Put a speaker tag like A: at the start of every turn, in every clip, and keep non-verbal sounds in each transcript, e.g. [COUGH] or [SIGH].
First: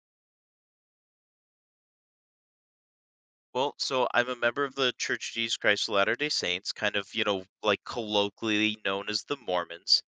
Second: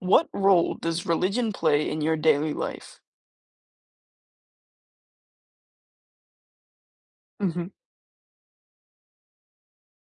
A: What role does religion play in your daily life?
B: Well, so I'm a member of the Church of Jesus Christ of Latter-day Saints, kind of, you know,
A: Mhm.
B: like colloquially known as the Mormons.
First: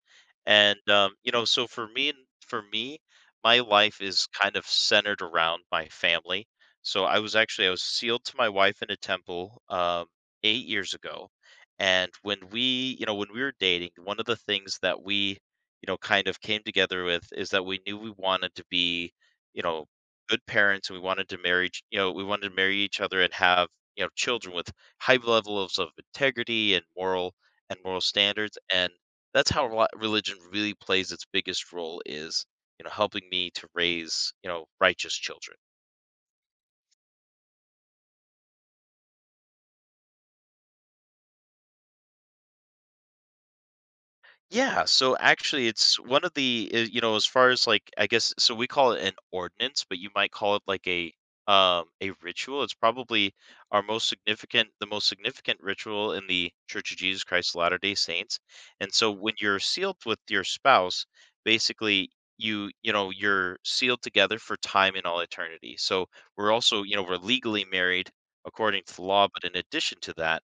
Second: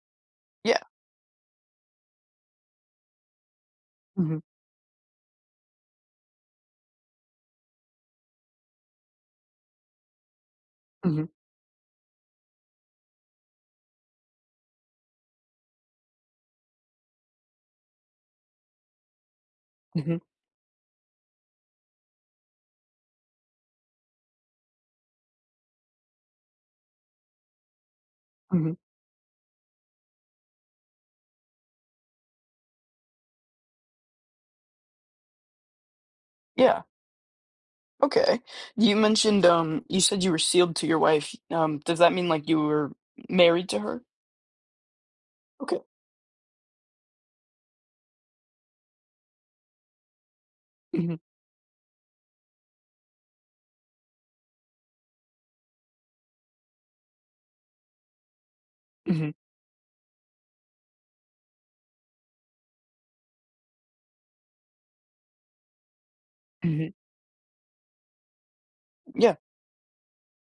B: And
A: Yeah.
B: you know, so for me, my life is
A: Mhm.
B: kind of centered around my family. So I was sealed to my wife in a temple 8 years
A: Mhm.
B: ago. And when we, you know, when we were dating, one of the things that we, you know, kind of came together with is that we knew we wanted to be, you know,
A: Mhm.
B: good parents and we wanted to you know we wanted to marry each other and have you know children with high levels of integrity and moral standards
A: Mhm.
B: and that's how religion really plays its biggest role is you know helping me to raise you know righteous children.
A: Yeah. Okay. You mentioned, you said you were sealed to your wife. Does that mean like you were married to her?
B: Yeah, so actually
A: Okay.
B: it's one of the you know, as far as like I guess so we call it an ordinance, but you might call it like
A: Mhm.
B: a ritual. It's probably our most significant the most significant ritual in the Church of Jesus Christ of Latter-day Saints. And so
A: Mhm.
B: when you're sealed with your spouse, basically you know, you're sealed together for time in all eternity. So we're also,
A: Mhm.
B: you know, we're legally married according to the law,
A: Yeah.
B: but in addition to that,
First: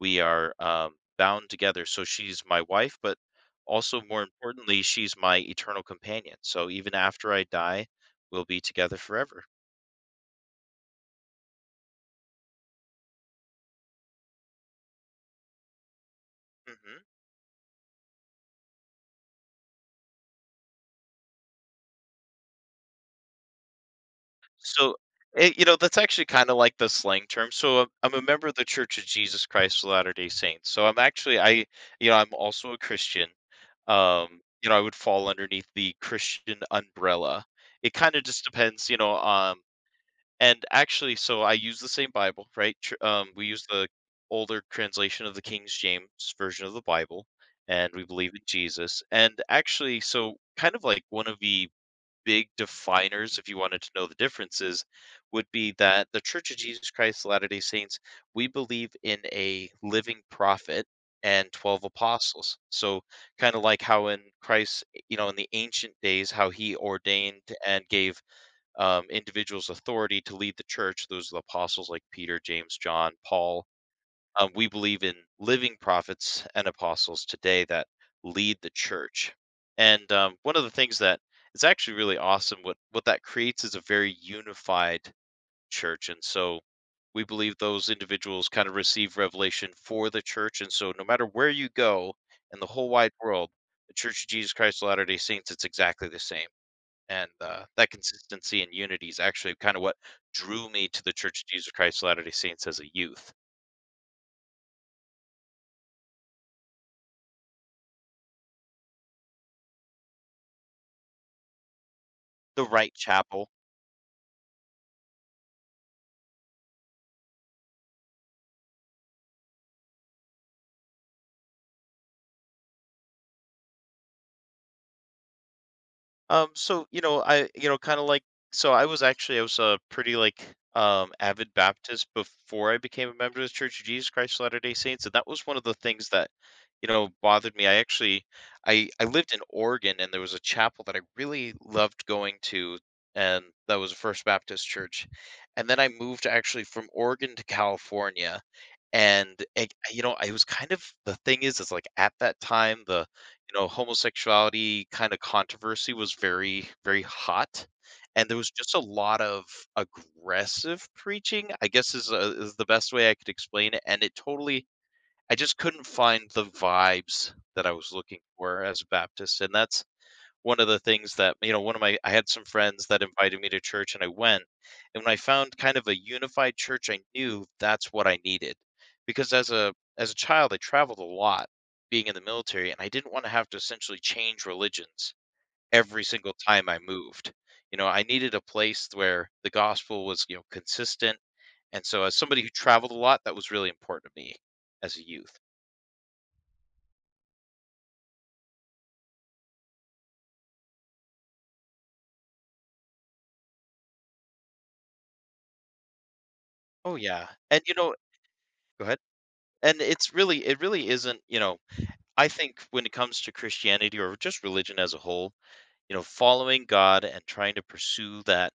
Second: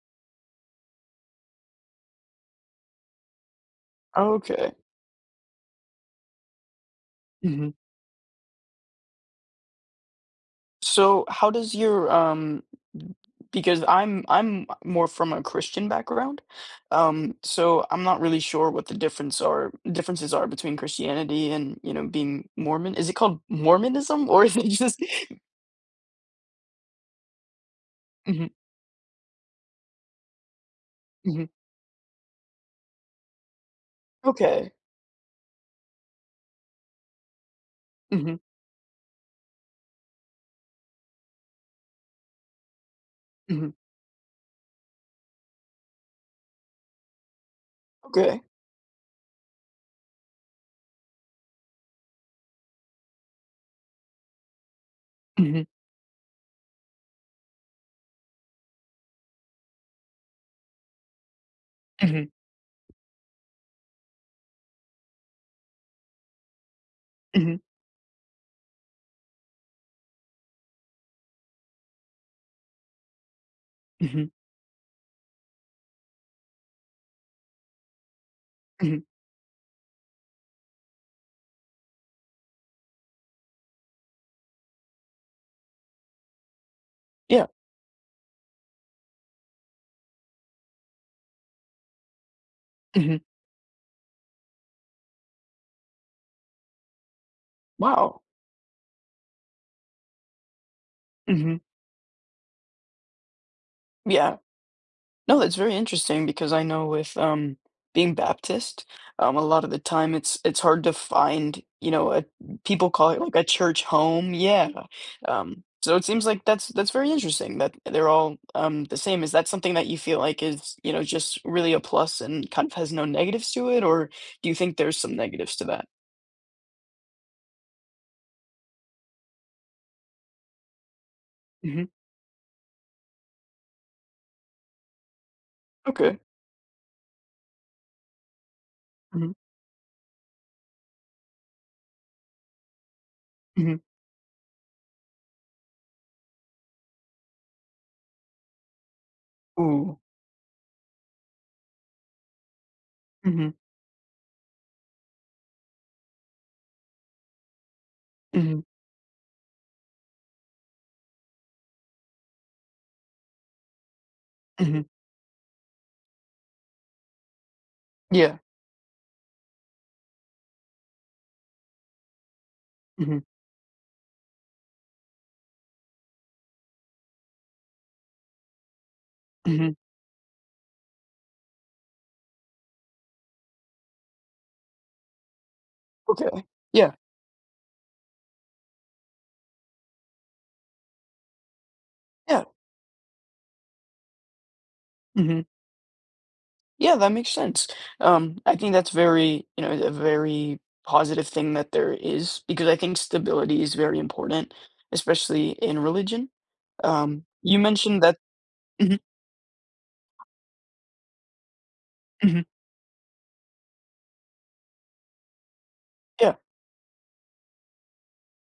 B: we are bound together. So she's my wife, but also, more
A: Okay.
B: importantly, she's my eternal companion. So even after I
A: Mhm.
B: die, we'll be together forever.
A: So how does your because I'm more from a Christian background.
B: Mhm.
A: So I'm not really sure what the differences are between Christianity and, you know, being Mormon. Is it called Mormonism or is it
B: So,
A: just [LAUGHS]
B: you know, that's actually kind of like the slang term. So I'm a member
A: Mhm.
B: of the Church of Jesus Christ of Latter-day Saints. So
A: Mhm.
B: you know, I'm also a Christian.
A: Okay.
B: You know, I would fall underneath the Christian umbrella. It kind of
A: Mhm.
B: just depends, you know, and actually, so I use the same Bible, right? We use
A: Mhm.
B: the older translation of the King James version of the Bible, and we believe in
A: Okay.
B: Jesus. And actually, so kind of like one of the big definers, if you wanted to know the differences, would
A: Mhm.
B: be that the Church of Jesus Christ of Latter day Saints, we believe in a living prophet and 12
A: Mhm.
B: apostles. So, kind of like how in Christ, you know, in the ancient days, how he ordained
A: Mhm.
B: and gave individual's authority to lead the church. Those are the apostles like Peter, James, John, Paul.
A: Mhm.
B: We believe in living prophets and apostles today that lead the
A: Mhm.
B: church. And one of the things that is actually really awesome, what that creates is a very unified church. And so we
A: Yeah.
B: believe those individuals kind of receive revelation for the church. And so no matter where you go in the whole wide
A: Mhm.
B: world, the Church of Jesus Christ of Latter day Saints, it's exactly the same and that
A: Wow.
B: consistency and unity is actually kind of what drew me to the Church of
A: Mhm.
B: Jesus Christ of Latter-day Saints as a youth.
A: Yeah. No, that's very interesting because I know with being Baptist, a lot of the time it's hard to find, you know, a
B: The
A: people
B: right
A: call it like a
B: chapel.
A: church home. Yeah. Um, so it seems like that's very interesting that they're all the same. Is that something that you feel like is, you know, just really a plus and kind of has no negatives to it, or do you think there's some negatives to that?
B: So, you know, kind of like, so I was a pretty like, avid
A: Hmm.
B: Baptist before I became a member of the Church of Jesus Christ of Latter-day Saints. And that was one of the things
A: Okay.
B: that, you know, bothered me. I lived
A: Hmm.
B: in Oregon and there was a chapel that I really loved going to. And that
A: Hmm.
B: was a First Baptist church. And then I moved actually from Oregon to California.
A: Ooh.
B: You know, I was kind of, the thing is like at that time,
A: Hmm.
B: you know, homosexuality kind of controversy was very, very hot. And there was
A: Hmm.
B: just a lot of aggressive preaching, I guess is the best way I could explain it.
A: Hmm.
B: I just couldn't find the vibes that I was looking
A: Yeah.
B: for as a Baptist. And that's one of the things that you know one of my I had some friends that
A: Hmm.
B: invited me to church and I went, and when I found kind of a unified church I knew that's what I needed, because as
A: Hmm.
B: a child I traveled a lot being in the military, and I didn't want to have to essentially change religions every
A: Okay.
B: single time I
A: Yeah.
B: moved. You know, I needed a place where the gospel was, you know, consistent, and so as somebody
A: Yeah.
B: who traveled a lot that was really important to me as a youth.
A: Hmm. Yeah, that makes sense. I think that's very, you know, a very positive thing that there is because I think stability is very important, especially in religion.
B: Oh yeah,
A: You
B: and you know,
A: mentioned that.
B: go ahead.
A: Mhm.
B: And it's really, it really isn't, you know, I
A: Mhm.
B: think when it comes to Christianity or just religion as a whole, you know,
A: Yeah.
B: following God and trying to pursue that,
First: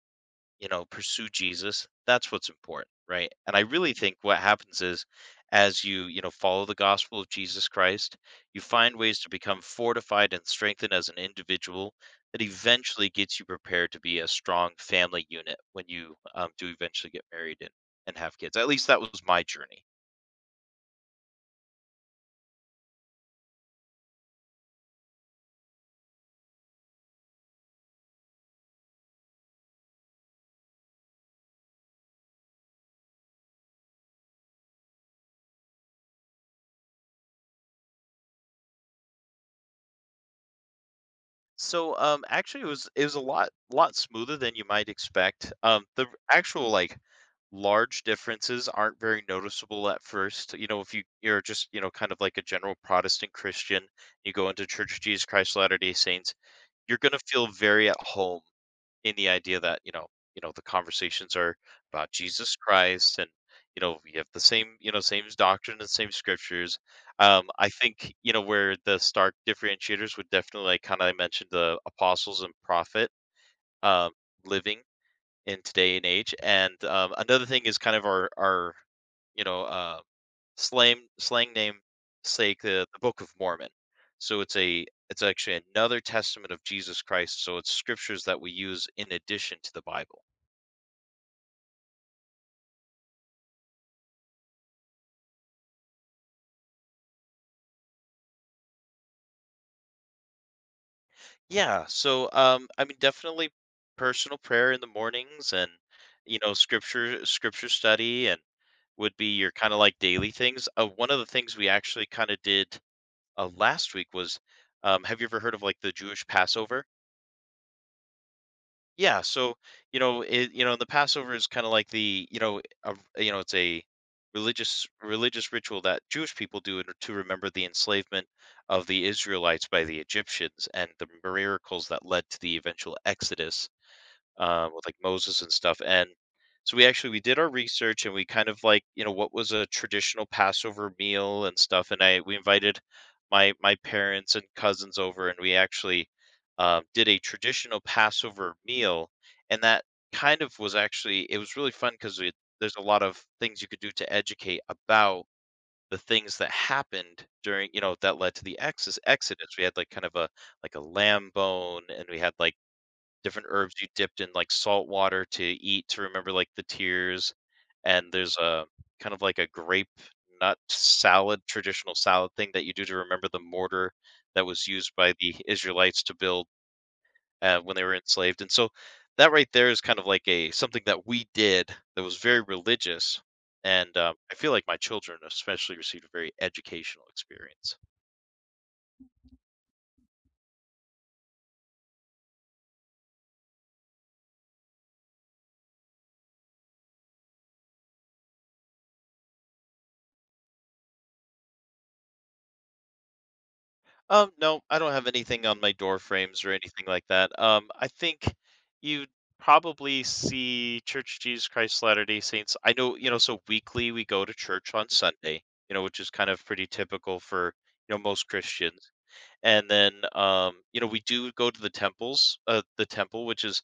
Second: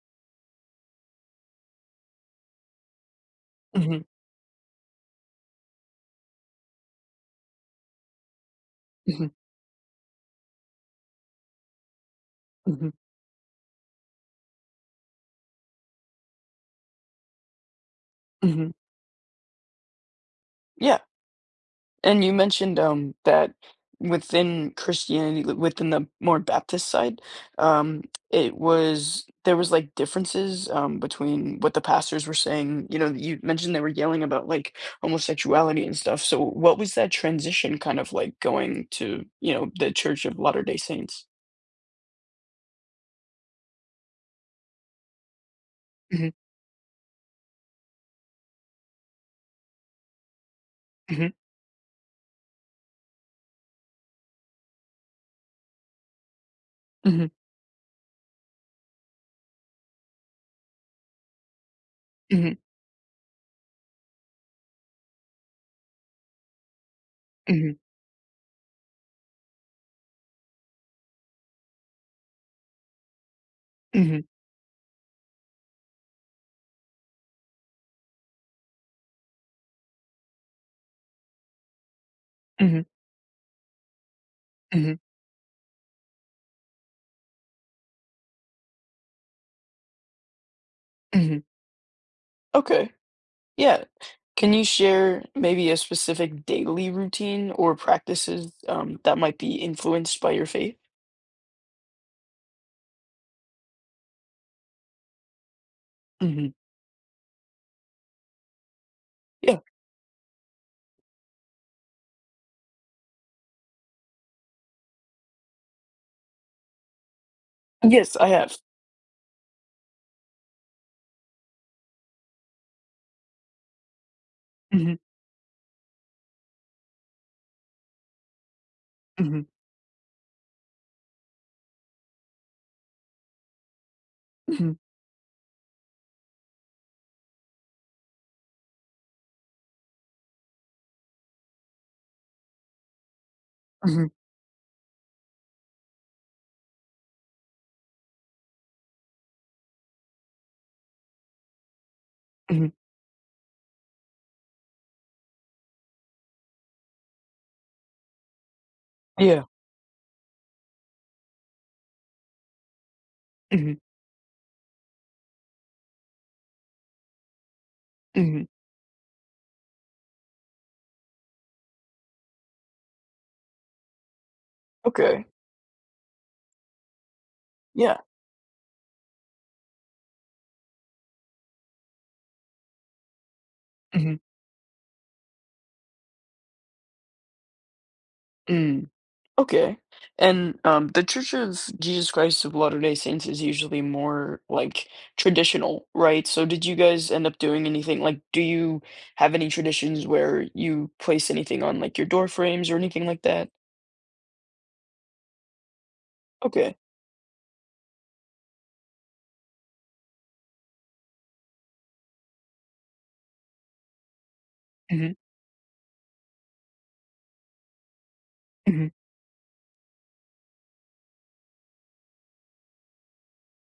B: you know, pursue Jesus, that's what's important, right? And I really
A: Hmm.
B: think what happens is as you know, follow the gospel of Jesus Christ, you find ways
A: Hmm.
B: to become fortified and strengthened as an individual that
A: Hmm.
B: eventually gets you prepared to be a strong family unit when you do eventually get married and have kids. At
A: Hmm.
B: least that was my journey.
A: Yeah. And you mentioned that within Christianity, li- within the more Baptist side, um, it was there was like differences between what the pastors were saying. You know, you mentioned they were yelling about like homosexuality and stuff. So, what was that transition kind of like going to you know the Church of Latter Day Saints?
B: So, actually, it was a lot smoother than you might expect. The
A: Mm-hmm.
B: actual like large differences aren't very noticeable at first. You know, if
A: Mm-hmm.
B: you're just you know kind of like a general Protestant Christian, you go into Church of Jesus Christ of Latter Day Saints, you're gonna
A: Hmm.
B: feel very at home in the idea that you know the conversations are about Jesus Christ and you know we have the same you know same doctrine and same scriptures. I
A: Hmm.
B: think you know where the stark differentiators would definitely like I mentioned the apostles and prophet, um
A: Hmm.
B: living in today and age, and another thing is kind of our you know uh slang name sake,
A: Hmm.
B: the Book of Mormon. So it's a it's actually another testament of Jesus Christ, so it's scriptures that we use in addition to the Bible.
A: Hmm. Okay. Yeah. Can you share maybe a specific daily routine or practices that might be influenced by your faith?
B: Yeah, so, I mean, definitely personal prayer in the mornings and, you
A: Hmm.
B: know, scripture study and would be your
A: Yeah.
B: kinda, like, daily things. One of the things we actually kinda did, last week was, have you ever heard of, like, the Jewish Passover?
A: Yes, I have.
B: Yeah, so, you know, it you know, the Passover is kinda like the, you know, a, you know, it's a
A: Hmm.
B: religious ritual that Jewish people do in to remember the enslavement of the
A: Hmm.
B: Israelites by the Egyptians and the miracles that led to the eventual exodus,
A: Hmm.
B: with like Moses and stuff. And so we did our research and we kind of like you know what was a traditional Passover meal and stuff. And I we invited my
A: Hmm.
B: parents and cousins over and we actually, did a traditional Passover meal. And that kind of was actually it was really fun because
A: Hmm.
B: there's a lot of things you could do to educate about the things that happened during, you know, that led to the
A: Yeah.
B: exodus. We had like kind of a like a lamb bone, and we had like different
A: Hmm.
B: herbs you dipped in, like, salt water to eat to remember, like, the tears, and there's
A: Hmm.
B: a kind of like a grape nut salad, traditional salad thing that you do to remember the mortar that was used by
A: Okay.
B: the Israelites to build, when they were
A: Yeah.
B: enslaved, and so that right there is kind of like a something that we did that was very religious, and,
A: Hmm.
B: I feel like my children especially received a very educational experience.
A: Mm. Okay. And the Church of Jesus Christ of Latter-day Saints is usually more like traditional, right? So did you guys end up doing anything? Like, do you have any traditions where you place anything on like your door frames or anything like that?
B: No, I don't have anything on my door frames or
A: Okay.
B: anything like that. I think you probably see Church of Jesus Christ Latter-day Saints. I know, you know, so weekly we go to church on
A: Mhm.
B: Sunday, you know, which is kind of pretty typical for, you know, most
A: Mhm.
B: Christians. And then, you know, we do go to the temple, which is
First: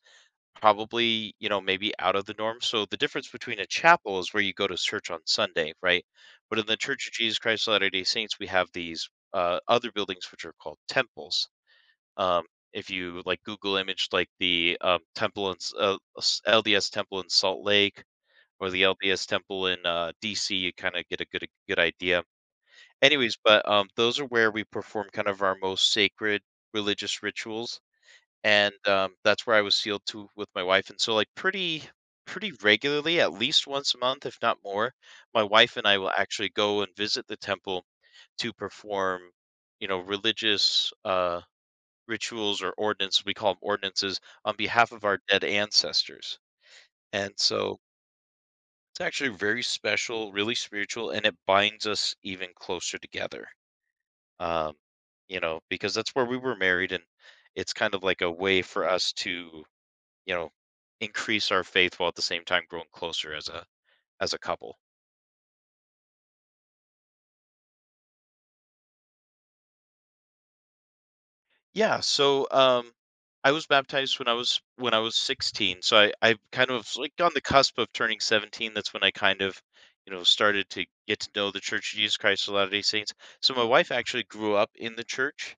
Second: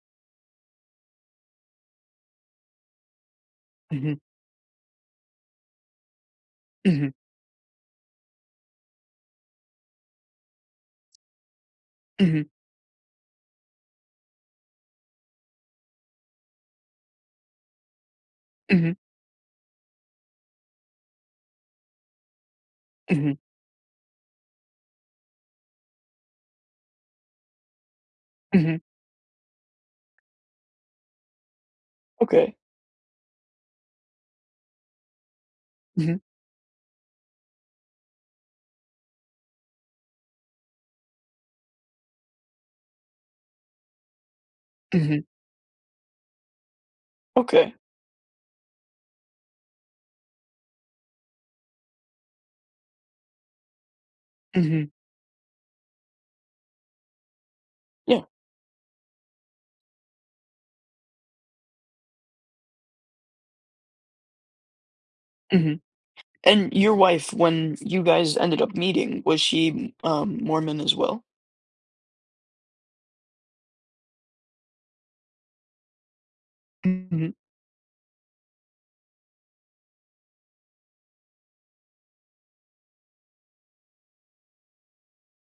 B: probably, you know, maybe out of the norm. So the difference between a
A: Mhm.
B: chapel is where you go to church on Sunday, right? But in the Church
A: Mhm.
B: of Jesus Christ of Latter-day Saints, we have these other buildings which are called temples.
A: Mhm.
B: Um, if you like Google image like the temple in LDS temple in Salt Lake or the
A: Mhm.
B: LDS temple in DC, you kind of get a good idea.
A: Mhm.
B: Anyways, but those are where we perform kind of our most sacred religious rituals and
A: Mhm.
B: that's where I was sealed to with my wife. And so, like, pretty
A: Okay.
B: regularly, at least once a month, if not more, my wife and I will
A: Mhm.
B: actually go and visit the temple to perform, you know, religious rituals or ordinances. We call them ordinances on behalf of our
A: Mhm.
B: dead ancestors. And
A: Okay.
B: so it's actually very special, really spiritual, and it binds us even closer together. Um,
A: Mhm.
B: you know, because that's where we were married, and it's kind of like
A: Yeah.
B: a way for us to you know, increase our faith while at the same time growing closer as a couple.
A: Mhm. And your wife, when you guys ended up meeting, was she Mormon as well?
B: Yeah, so I was baptized when I was 16. So I kind of was, like, on
A: Mhm.
B: the cusp of turning 17. That's when I kind of, started to get to know the Church of Jesus Christ of Latter-day Saints. So my wife actually grew up in the church,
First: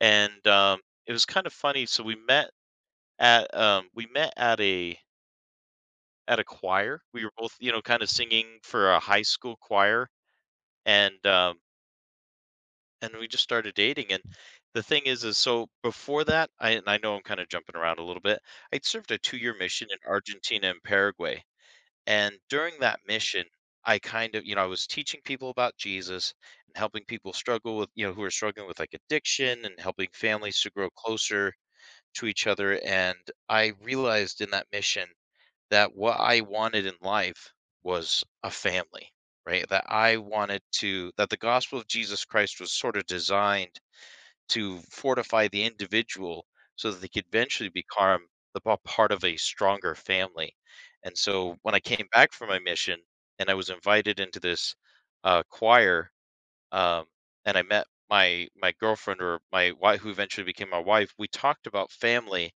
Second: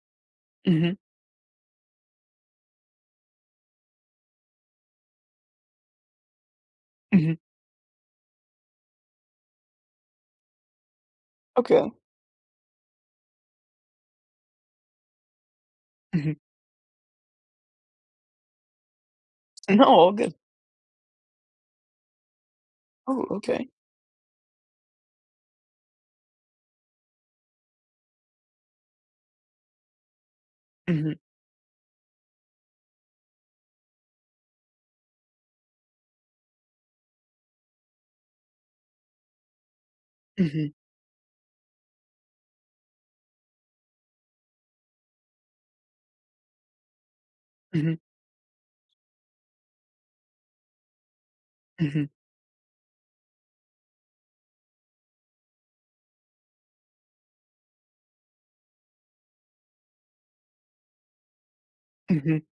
B: and
A: Mhm.
B: it was kind of funny. So we met at a choir. We were
A: Mhm.
B: both, you know, kind of singing for a high school choir, and um
A: Okay. Mhm.
B: and we just started dating. And the thing is so before that,
A: [LAUGHS]
B: I know I'm kind of jumping around a little bit. I'd served a 2-year
A: No,
B: mission in
A: all good.
B: Argentina and Paraguay. And during that
A: Oh,
B: mission,
A: okay.
B: I kind of, you know, I was teaching people about Jesus and helping people struggle with, you know, who are struggling with, like, addiction, and helping families to grow
A: Mhm.
B: closer to each other. And I realized in that mission that what I wanted in life was a family, right? That I wanted
A: Mhm.
B: to that the gospel of Jesus Christ was sort of designed to fortify the individual so that they could eventually
A: Mhm.
B: become part of a stronger family. And so when I
A: Mhm.
B: came back from my mission and I was invited into this choir, um, and I met my girlfriend, or my wife, who eventually became my wife, we talked about
A: Mhm.
B: family,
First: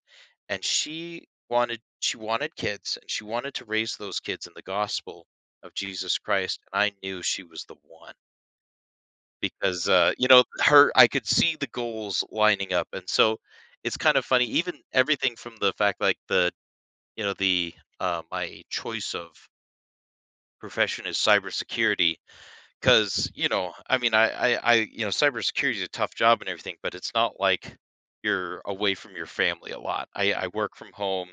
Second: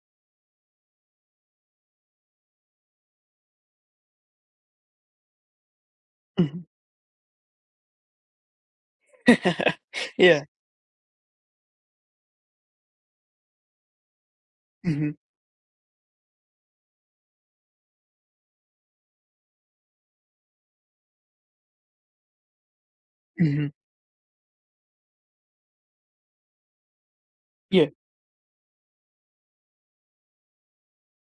B: and she wanted kids, and she wanted to raise those kids in the gospel of Jesus Christ,
A: Mhm.
B: and I knew she was the one.
A: [LAUGHS]
B: Because, you
A: Yeah.
B: know, her I could see the goals lining up. And so it's kind of funny, even
A: Mhm.
B: everything from the fact, like, the you know, the, my choice of profession is cybersecurity. Because, you
A: Mhm.
B: know, I mean, I you know, cybersecurity is a tough job and everything, but it's not like
A: Yeah.
B: you're away from your family a lot. I work from home,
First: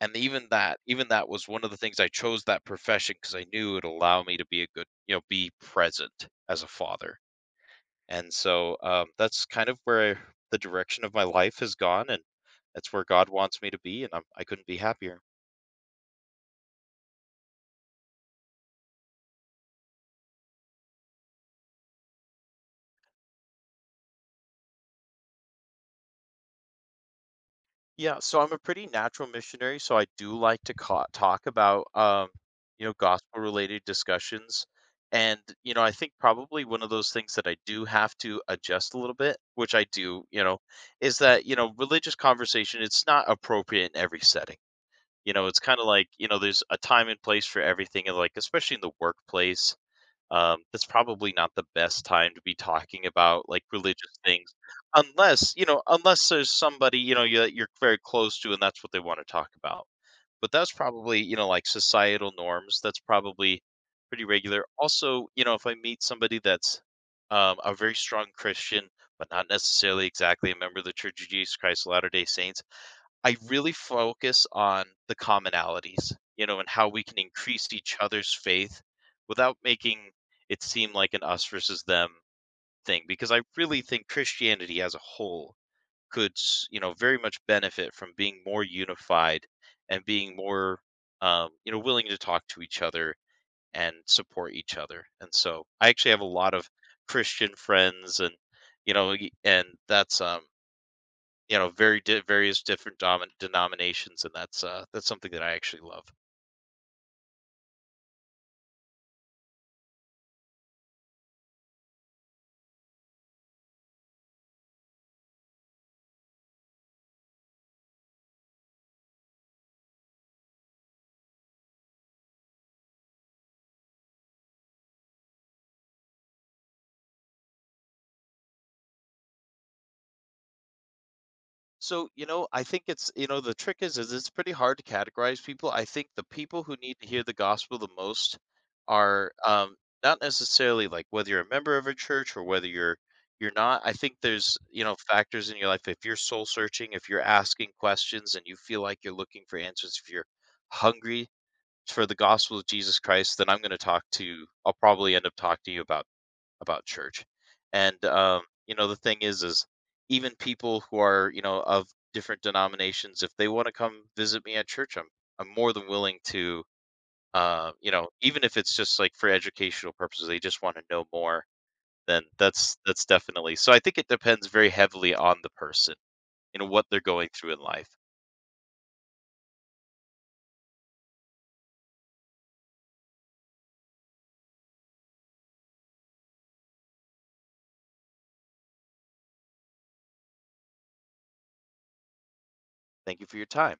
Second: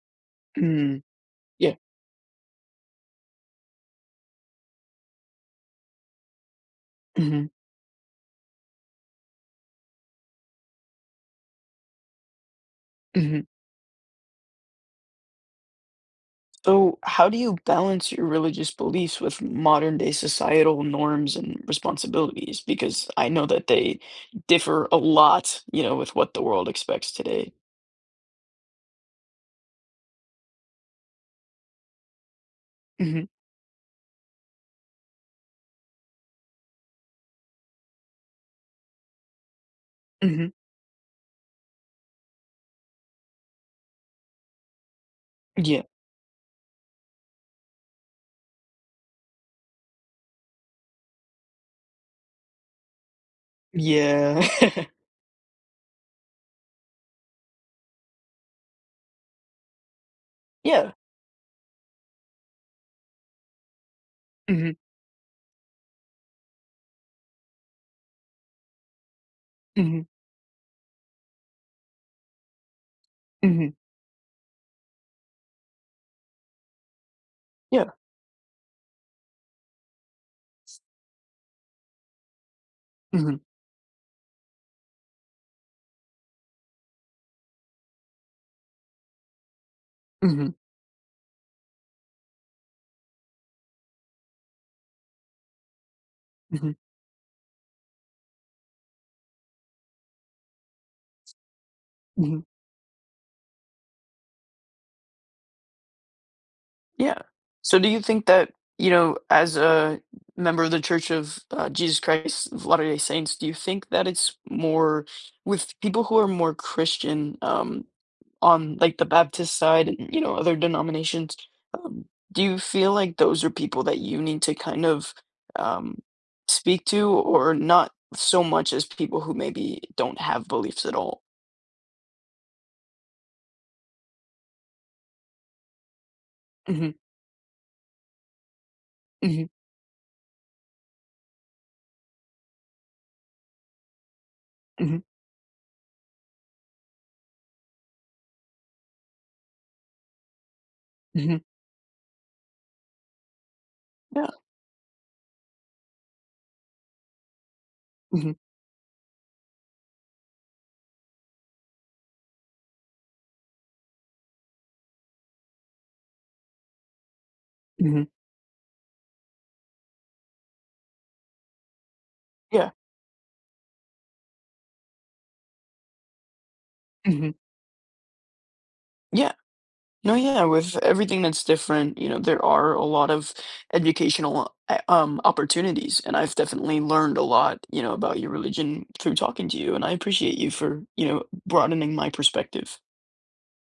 B: and
A: Mhm.
B: even that was one of
A: Yeah.
B: the things. I chose that profession because I knew it'd allow me to be a good, you know, be present as a father.
A: Mhm.
B: And so that's kind of where the direction of my life has gone, and that's where God
A: Mhm.
B: wants me to be, and I couldn't be happier.
A: So, how do you balance your religious beliefs with modern day societal norms and responsibilities? Because I know that they differ a lot, you know, with what the world expects today.
B: Yeah, so I'm a pretty natural missionary, so I do like to talk about, you know,
A: Hmm.
B: gospel related discussions. And you know, I think probably one of those things that I do have to adjust a little bit, which I do, you
A: Hmm.
B: know, is that, you know, religious conversation, it's not appropriate in every setting. You know, it's kind
A: Yeah.
B: of like, you know, there's a time and place for everything, and like, especially in the workplace, that's probably not the best time to be talking about like religious [LAUGHS]
A: Yeah.
B: things,
A: [LAUGHS]
B: unless, you know, unless there's somebody, you know, that you're very close to and that's what they want to talk about. But that's
A: Yeah.
B: probably, you know, like, societal norms, that's probably pretty regular.
A: Hmm.
B: Also, you know, if I meet somebody that's a very strong Christian but not
A: Hmm.
B: necessarily exactly a member of the Church of Jesus Christ of latter day saints, I
A: Hmm.
B: really focus on the commonalities, you know, and how we can increase
A: Yeah.
B: each other's faith without making it seem like an us versus them thing. Because
A: Hmm.
B: I really think Christianity as a whole could, you know, very much benefit from being more unified and being
A: Hmm.
B: more, you know, willing to talk to each other and support each other. And so I actually have a lot of Christian friends, and, and that's, you know, very di
A: Hmm.
B: various different domin denominations, and that's something that I actually love.
A: Yeah. So do you think that, you know, as a member of the Church of Jesus Christ of Latter-day Saints, do you think that it's more with people who are more Christian, on like the Baptist side and, you know, other denominations, um, do you feel like those are people that you need to kind of um, speak to or not so much as people who maybe don't have beliefs at all?
B: So, you know, I think it's you know, the trick is it's pretty hard to categorize people. I think the people who
A: Hmm.
B: need to hear the gospel the most are,
A: Hmm.
B: not necessarily, like, whether you're a member of a church or whether you're not. I think there's, you know,
A: Hmm.
B: factors in your life. If you're soul searching, if you're asking questions and you feel like you're looking for answers, if you're hungry
A: Hmm.
B: for the gospel of Jesus Christ, then
A: Yeah.
B: I'll probably end up talking to you about church. And
A: Hmm.
B: you know, the thing is even people who are, you know, of different denominations, if they want to come visit me at church, I'm more than willing to, you
A: Hmm.
B: know, even if it's just like for educational purposes, they just want to know more, then
A: Yeah.
B: that's definitely. So I think it depends very heavily on the person, you know, what they're going
A: Hmm.
B: through in life.
A: Yeah. No, yeah, with everything that's different, you know, there are a lot of educational opportunities, and I've definitely learned a lot, you know, about your religion through talking to you, and I appreciate you for, you know, broadening my perspective.
B: Thank you for your time.